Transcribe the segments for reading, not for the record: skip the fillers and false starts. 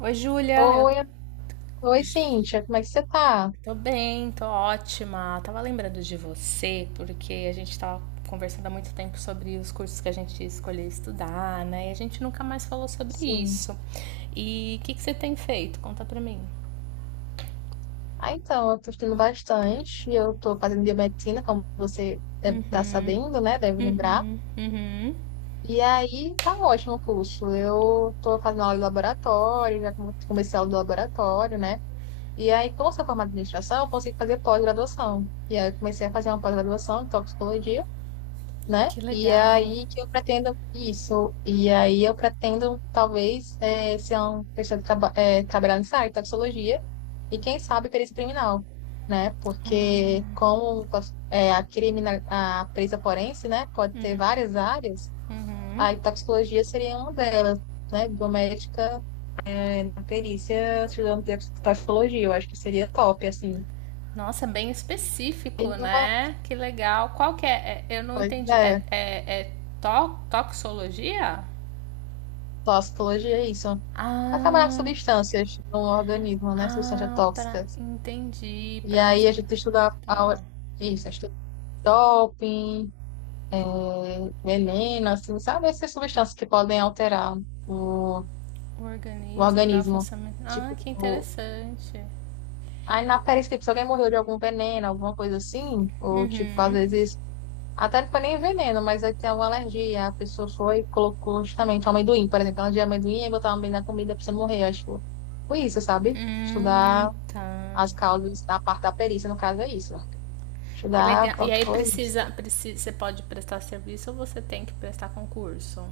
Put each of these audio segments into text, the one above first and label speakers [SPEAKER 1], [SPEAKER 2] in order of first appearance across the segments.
[SPEAKER 1] Oi, Júlia, eu
[SPEAKER 2] Oi, oi, Cíntia, como é que você tá?
[SPEAKER 1] tô bem, tô ótima. Tava lembrando de você porque a gente tava conversando há muito tempo sobre os cursos que a gente escolheu estudar, né? E a gente nunca mais falou sobre
[SPEAKER 2] Sim.
[SPEAKER 1] isso. E o que que você tem feito? Conta pra mim.
[SPEAKER 2] Ah, então, eu tô estudando bastante e eu tô fazendo biomedicina, como você deve estar sabendo, né? Deve lembrar.
[SPEAKER 1] Uhum,
[SPEAKER 2] E aí, tá um ótimo o curso. Eu tô fazendo aula de laboratório, já comecei a aula de laboratório, né? E aí, como eu sou formada em administração, eu consegui fazer pós-graduação. E aí, eu comecei a fazer uma pós-graduação em toxicologia, né?
[SPEAKER 1] que
[SPEAKER 2] E
[SPEAKER 1] legal.
[SPEAKER 2] aí que eu pretendo isso. E aí eu pretendo, talvez, ser uma pessoa que trabalhar nessa área de toxicologia e, quem sabe, perícia criminal, né? Porque como criminal, a perícia forense, né, pode ter várias áreas, a toxicologia seria uma delas, né? Biomédica, na perícia, estudando de toxicologia, eu acho que seria top, assim.
[SPEAKER 1] Nossa, bem
[SPEAKER 2] E
[SPEAKER 1] específico,
[SPEAKER 2] uma
[SPEAKER 1] né? Que legal. Qual que é? Eu não
[SPEAKER 2] coisa
[SPEAKER 1] entendi.
[SPEAKER 2] é,
[SPEAKER 1] Toxologia?
[SPEAKER 2] toxicologia é isso. A trabalhar com
[SPEAKER 1] Ah,
[SPEAKER 2] substâncias no organismo, né? Substâncias
[SPEAKER 1] ah, pra,
[SPEAKER 2] tóxicas.
[SPEAKER 1] entendi.
[SPEAKER 2] E
[SPEAKER 1] Pra,
[SPEAKER 2] aí a gente
[SPEAKER 1] tá.
[SPEAKER 2] isso, estuda doping, veneno, assim, sabe? Essas substâncias que podem alterar o,
[SPEAKER 1] O
[SPEAKER 2] o
[SPEAKER 1] organismo, dá o
[SPEAKER 2] organismo.
[SPEAKER 1] funcionamento. Ah,
[SPEAKER 2] Tipo,
[SPEAKER 1] que interessante.
[SPEAKER 2] aí na perícia, tipo, se alguém morreu de algum veneno, alguma coisa assim, ou tipo, às
[SPEAKER 1] Uhum.
[SPEAKER 2] vezes, até não foi nem veneno, mas aí tem alguma alergia, a pessoa foi e colocou justamente um amendoim, por exemplo, ela de amendoim e botar amendoim na comida pra você morrer, acho. Foi isso, sabe? Estudar
[SPEAKER 1] Tá.
[SPEAKER 2] as causas da parte da perícia, no caso é isso, né?
[SPEAKER 1] Que
[SPEAKER 2] Estudar
[SPEAKER 1] legal. E aí
[SPEAKER 2] toxicologista.
[SPEAKER 1] precisa, você pode prestar serviço ou você tem que prestar concurso?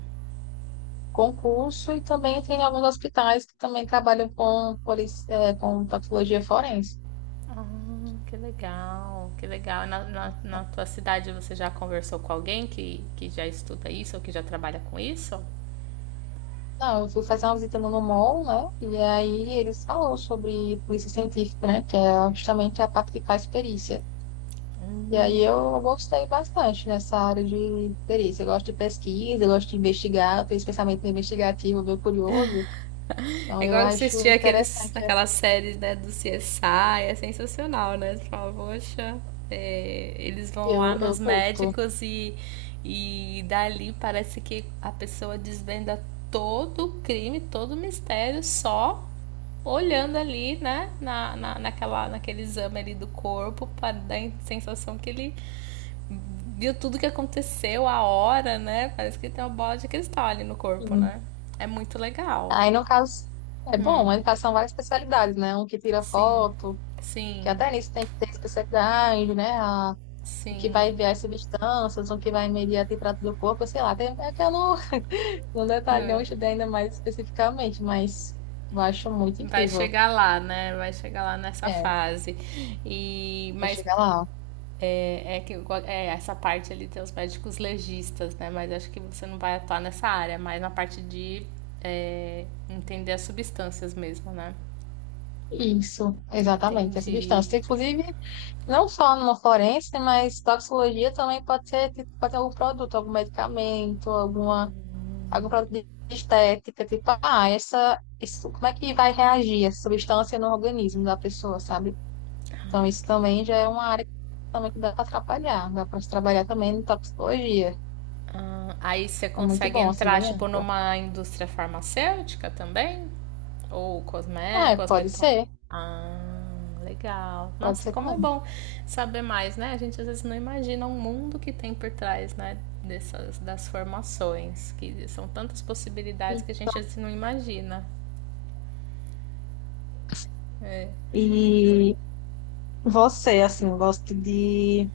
[SPEAKER 2] Concurso e também entrei em alguns hospitais que também trabalham com, com toxicologia forense.
[SPEAKER 1] Ah, que legal, que legal. Na tua cidade você já conversou com alguém que já estuda isso ou que já trabalha com isso?
[SPEAKER 2] Não, eu fui fazer uma visita no NUMOL, né? E aí eles falaram sobre polícia científica, né? Que é justamente a parte que faz perícia. E aí eu gostei bastante nessa área de perícia. Eu gosto de pesquisa, eu gosto de investigar, eu tenho esse pensamento investigativo, meio curioso. Então
[SPEAKER 1] É
[SPEAKER 2] eu
[SPEAKER 1] igual
[SPEAKER 2] acho
[SPEAKER 1] assistir aqueles,
[SPEAKER 2] interessante,
[SPEAKER 1] aquelas séries, né, do CSI, é sensacional, né? Você fala, poxa, é, eles vão lá
[SPEAKER 2] eu,
[SPEAKER 1] nos
[SPEAKER 2] eu curto.
[SPEAKER 1] médicos e dali parece que a pessoa desvenda todo o crime, todo o mistério, só olhando ali, né, naquela, naquele exame ali do corpo, para dar a sensação que ele viu tudo que aconteceu, a hora, né? Parece que tem uma bola de cristal ali no corpo, né? É muito legal.
[SPEAKER 2] Aí, no caso, é bom, ele passa várias especialidades, né? Um que tira
[SPEAKER 1] Sim,
[SPEAKER 2] foto, que
[SPEAKER 1] sim,
[SPEAKER 2] até nisso tem que ter especialidade, né? O que
[SPEAKER 1] sim.
[SPEAKER 2] vai enviar as substâncias, o que vai medir a temperatura do corpo, sei lá. Tem, é que eu não, não detalhei, eu
[SPEAKER 1] É,
[SPEAKER 2] estudei ainda mais especificamente, mas eu acho muito
[SPEAKER 1] vai
[SPEAKER 2] incrível.
[SPEAKER 1] chegar lá, né? Vai chegar lá nessa
[SPEAKER 2] É,
[SPEAKER 1] fase. E,
[SPEAKER 2] vou
[SPEAKER 1] mas
[SPEAKER 2] chegar lá.
[SPEAKER 1] é, é, essa parte ali tem os médicos legistas, né? Mas acho que você não vai atuar nessa área, mas na parte de é, entender as substâncias mesmo, né?
[SPEAKER 2] Isso, exatamente, essa
[SPEAKER 1] Entendi.
[SPEAKER 2] substância. Inclusive, não só no forense, mas toxicologia também pode ser, tipo, pode ter algum produto, algum medicamento, algum produto de estética, tipo, ah, essa, isso, como é que vai reagir essa substância no organismo da pessoa, sabe? Então, isso também já é uma área que também que dá para trabalhar também em toxicologia.
[SPEAKER 1] Aí você
[SPEAKER 2] É muito
[SPEAKER 1] consegue
[SPEAKER 2] bom, assim,
[SPEAKER 1] entrar,
[SPEAKER 2] bem
[SPEAKER 1] tipo,
[SPEAKER 2] amplo.
[SPEAKER 1] numa indústria farmacêutica também? Ou cosme...
[SPEAKER 2] Ah, é,
[SPEAKER 1] cosmeton... Ah, legal.
[SPEAKER 2] pode
[SPEAKER 1] Nossa,
[SPEAKER 2] ser
[SPEAKER 1] como é
[SPEAKER 2] também.
[SPEAKER 1] bom saber mais, né? A gente às vezes não imagina o mundo que tem por trás, né? Dessas, das formações, que são tantas possibilidades que a gente às vezes não imagina. É.
[SPEAKER 2] E você, assim, gosta de,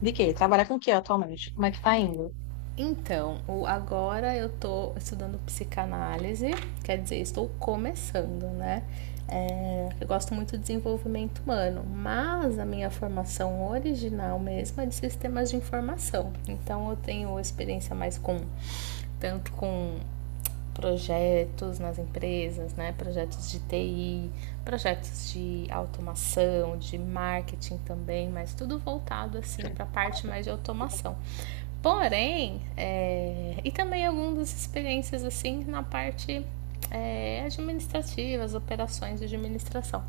[SPEAKER 2] de quê? Trabalha com o quê atualmente? Como é que tá indo?
[SPEAKER 1] Então, agora eu tô estudando psicanálise, quer dizer, estou começando, né? É, eu gosto muito de desenvolvimento humano, mas a minha formação original mesmo é de sistemas de informação. Então, eu tenho experiência mais com, tanto com projetos nas empresas, né? Projetos de TI, projetos de automação, de marketing também, mas tudo voltado assim para a parte mais de automação. Porém, é, e também algumas experiências assim na parte é, administrativa, as operações de administração.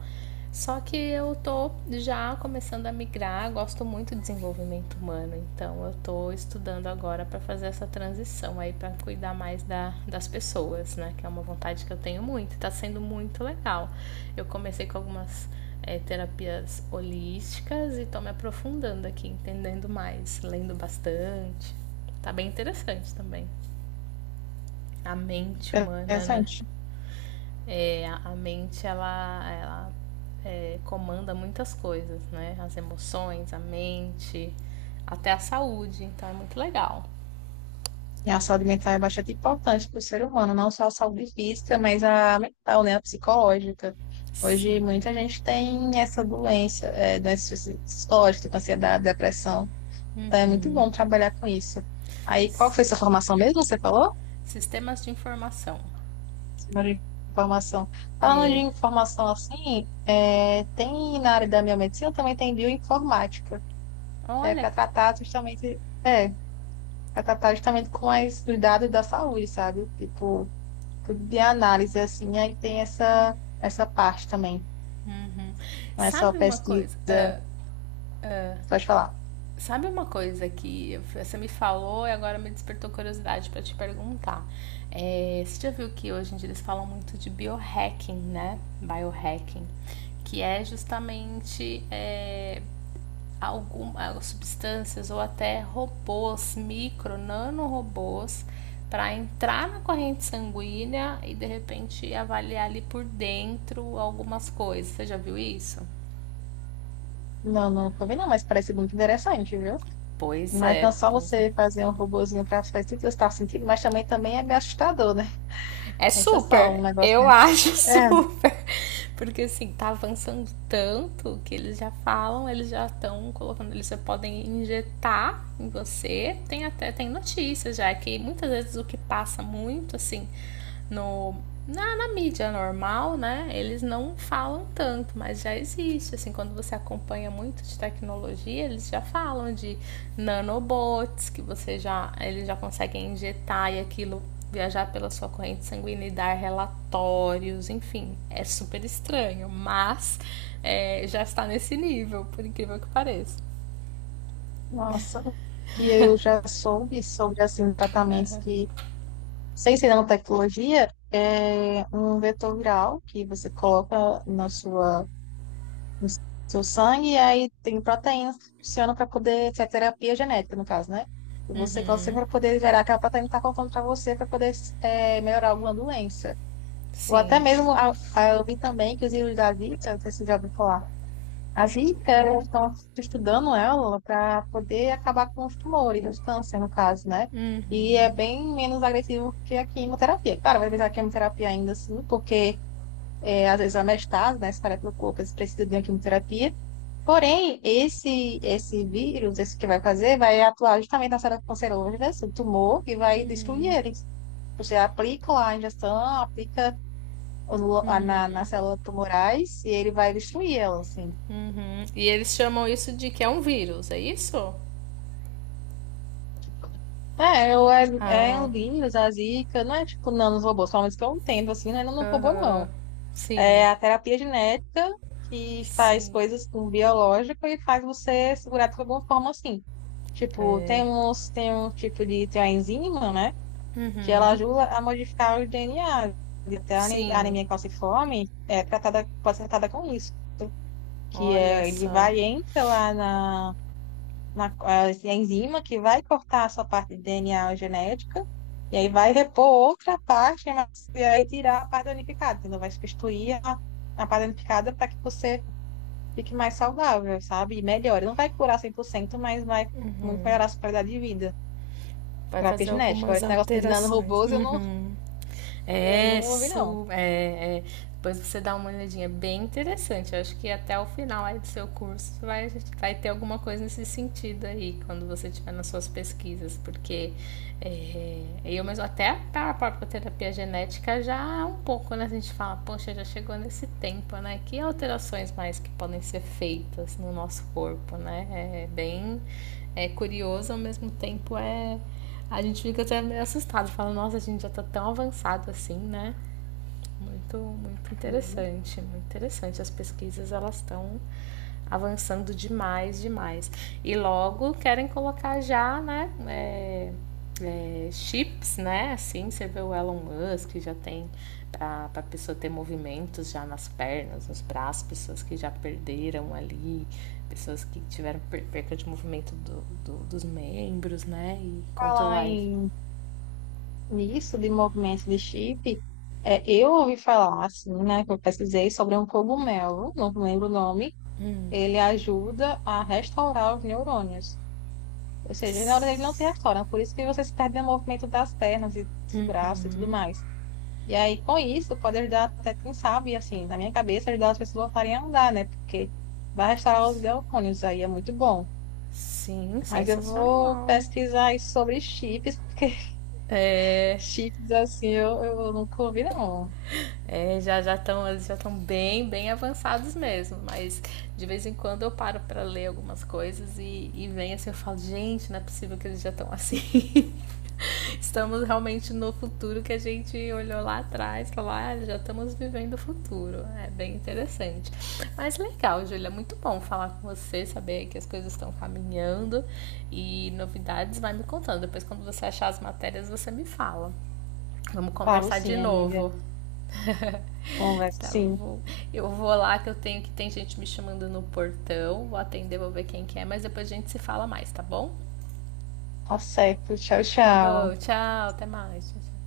[SPEAKER 1] Só que eu tô já começando a migrar, gosto muito de desenvolvimento humano, então eu tô estudando agora para fazer essa transição aí para cuidar mais da, das pessoas, né? Que é uma vontade que eu tenho muito, tá sendo muito legal. Eu comecei com algumas é, terapias holísticas e tô me aprofundando aqui, entendendo mais, lendo bastante. Tá bem interessante também. A mente humana, né?
[SPEAKER 2] Interessante.
[SPEAKER 1] É, a mente, ela é, comanda muitas coisas, né? As emoções, a mente, até a saúde. Então é muito legal.
[SPEAKER 2] E a saúde mental é bastante importante para o ser humano, não só a saúde física, mas a mental, né, a psicológica.
[SPEAKER 1] Sim.
[SPEAKER 2] Hoje, muita gente tem essa doença, doença psicológica, tipo ansiedade, depressão. Então, é muito
[SPEAKER 1] Uhum.
[SPEAKER 2] bom trabalhar com isso. Aí, qual foi sua formação mesmo? Você falou?
[SPEAKER 1] Sistemas de informação.
[SPEAKER 2] Senhora falou de informação. Falando de
[SPEAKER 1] É.
[SPEAKER 2] informação assim, é, tem na área da biomedicina também tem bioinformática, que é
[SPEAKER 1] Olha.
[SPEAKER 2] para tratar justamente com as, os dados da saúde, sabe? Tipo, de análise, assim, aí tem essa parte também.
[SPEAKER 1] Uhum.
[SPEAKER 2] Não é só
[SPEAKER 1] Sabe uma
[SPEAKER 2] pesquisa,
[SPEAKER 1] coisa?
[SPEAKER 2] pode falar.
[SPEAKER 1] Sabe uma coisa que você me falou e agora me despertou curiosidade para te perguntar? É, você já viu que hoje em dia eles falam muito de biohacking, né? Biohacking, que é justamente é, algumas substâncias ou até robôs, micro, nanorobôs, para entrar na corrente sanguínea e de repente avaliar ali por dentro algumas coisas. Você já viu isso?
[SPEAKER 2] Não, não tô vendo, não, mas parece muito interessante, viu?
[SPEAKER 1] Pois
[SPEAKER 2] Mas não
[SPEAKER 1] é,
[SPEAKER 2] só
[SPEAKER 1] pois
[SPEAKER 2] você
[SPEAKER 1] é.
[SPEAKER 2] fazer um robozinho para as pesquisas que você está sentindo, mas também, também é meio assustador, né?
[SPEAKER 1] É
[SPEAKER 2] Esse é só um
[SPEAKER 1] super.
[SPEAKER 2] negócio
[SPEAKER 1] Eu
[SPEAKER 2] desse.
[SPEAKER 1] acho
[SPEAKER 2] É,
[SPEAKER 1] super. Porque assim, tá avançando tanto que eles já falam, eles já estão colocando, eles já podem injetar em você. Tem até tem notícias já que muitas vezes o que passa muito assim no na mídia normal, né? Eles não falam tanto, mas já existe. Assim, quando você acompanha muito de tecnologia, eles já falam de nanobots que você já eles já conseguem injetar e aquilo viajar pela sua corrente sanguínea e dar relatórios, enfim, é super estranho, mas é, já está nesse nível, por incrível que pareça.
[SPEAKER 2] nossa, o que eu já soube sobre, assim, tratamentos que, sem ser nanotecnologia, é um vetor viral que você coloca na sua no seu sangue, e aí tem proteínas que funcionam para poder, que é terapia genética, no caso, né? E você consegue para poder gerar aquela proteína que está faltando para você, para poder melhorar alguma doença. Ou até
[SPEAKER 1] Sim.
[SPEAKER 2] mesmo, eu vi também que os livros da Vita, não sei se você já ouviu falar, a Vita, eles estão estudando ela para poder acabar com os tumores, os câncer, no caso, né? E é bem menos agressivo que a quimioterapia. Claro, vai precisar de quimioterapia ainda, assim, porque às vezes anestase, né, espalha pelo corpo, eles precisam de uma quimioterapia. Porém, esse vírus, esse que vai fazer, vai atuar justamente nas células cancerosas do tumor e vai destruir eles. Você aplica lá a injeção, aplica nas células tumorais e ele vai destruir elas, assim.
[SPEAKER 1] Uhum. E eles chamam isso de que é um vírus, é isso?
[SPEAKER 2] É
[SPEAKER 1] Ah,
[SPEAKER 2] o vírus, a zika, não é tipo nanos robôs, pelo menos que eu entendo, assim, né, não é nano robô,
[SPEAKER 1] aham.
[SPEAKER 2] não.
[SPEAKER 1] Sim,
[SPEAKER 2] É a terapia genética, que faz
[SPEAKER 1] sim.
[SPEAKER 2] coisas com o biológico e faz você segurar de alguma forma assim. Tipo,
[SPEAKER 1] É.
[SPEAKER 2] tem uns, tem um tipo de, tem uma enzima, né? Que
[SPEAKER 1] Uhum.
[SPEAKER 2] ela ajuda a modificar o DNA. Até a
[SPEAKER 1] Sim.
[SPEAKER 2] anemia calciforme é tratada, pode ser tratada com isso. Que
[SPEAKER 1] Olha
[SPEAKER 2] é, ele
[SPEAKER 1] só.
[SPEAKER 2] vai, entra lá a enzima que vai cortar essa parte de DNA genética, e aí vai repor outra parte, mas, e aí tirar a parte danificada, entendeu? Vai substituir a parte danificada para que você fique mais saudável, sabe? E melhore. Não vai curar 100% mas vai muito melhorar a sua qualidade de vida.
[SPEAKER 1] Vai
[SPEAKER 2] Terapia
[SPEAKER 1] fazer
[SPEAKER 2] genética. Agora,
[SPEAKER 1] algumas
[SPEAKER 2] esse negócio de
[SPEAKER 1] alterações.
[SPEAKER 2] nanorobôs eu não,
[SPEAKER 1] Uhum. É,
[SPEAKER 2] ouvi, não.
[SPEAKER 1] su... é, é. Depois você dá uma olhadinha, é bem interessante. Eu acho que até o final aí do seu curso vai, vai ter alguma coisa nesse sentido aí, quando você estiver nas suas pesquisas, porque é, eu mesmo, até a própria terapia genética já um pouco, né? A gente fala, poxa, já chegou nesse tempo, né? Que alterações mais que podem ser feitas no nosso corpo, né? É bem é curioso, ao mesmo tempo é, a gente fica até meio assustado, fala, nossa, a gente já tá tão avançado assim, né? Muito, muito
[SPEAKER 2] Hum.
[SPEAKER 1] interessante, muito interessante. As pesquisas, elas estão avançando demais, demais. E logo querem colocar já, né, é, é, chips, né? Assim, você vê o Elon Musk, já tem para a pessoa ter movimentos já nas pernas, nos braços, pessoas que já perderam ali, pessoas que tiveram perca de movimento do, dos membros, né? E
[SPEAKER 2] Falar
[SPEAKER 1] controlar.
[SPEAKER 2] nisso, de movimento de chip, eu ouvi falar, assim, né, que eu pesquisei sobre um cogumelo, não lembro o nome, ele ajuda a restaurar os neurônios. Ou seja, os neurônios eles não se restauram, por isso que você se perde no movimento das pernas e dos braços e tudo mais. E aí, com isso, pode ajudar até, quem sabe, assim, na minha cabeça, ajudar as pessoas a voltarem a andar, né? Porque vai restaurar os neurônios, aí é muito bom.
[SPEAKER 1] Sim,
[SPEAKER 2] Mas eu vou
[SPEAKER 1] sensacional.
[SPEAKER 2] pesquisar isso sobre chips, porque chips, assim, eu nunca ouvi, não.
[SPEAKER 1] É, já já estão eles já estão bem bem avançados mesmo, mas de vez em quando eu paro para ler algumas coisas e vem assim eu falo gente não é possível que eles já estão assim. Estamos realmente no futuro que a gente olhou lá atrás, falou ah já estamos vivendo o futuro, é bem interessante. Mas legal, Júlia, muito bom falar com você, saber que as coisas estão caminhando e novidades vai me contando. Depois quando você achar as matérias você me fala. Vamos
[SPEAKER 2] Falo
[SPEAKER 1] conversar de
[SPEAKER 2] sim, amiga.
[SPEAKER 1] novo.
[SPEAKER 2] Conversa
[SPEAKER 1] tá,
[SPEAKER 2] sim.
[SPEAKER 1] vou, eu vou lá que eu tenho que tem gente me chamando no portão. Vou atender, vou ver quem que é, mas depois a gente se fala mais, tá bom?
[SPEAKER 2] Tá certo. Tchau,
[SPEAKER 1] Tá bom,
[SPEAKER 2] tchau.
[SPEAKER 1] tchau, até mais. Tchau, tchau.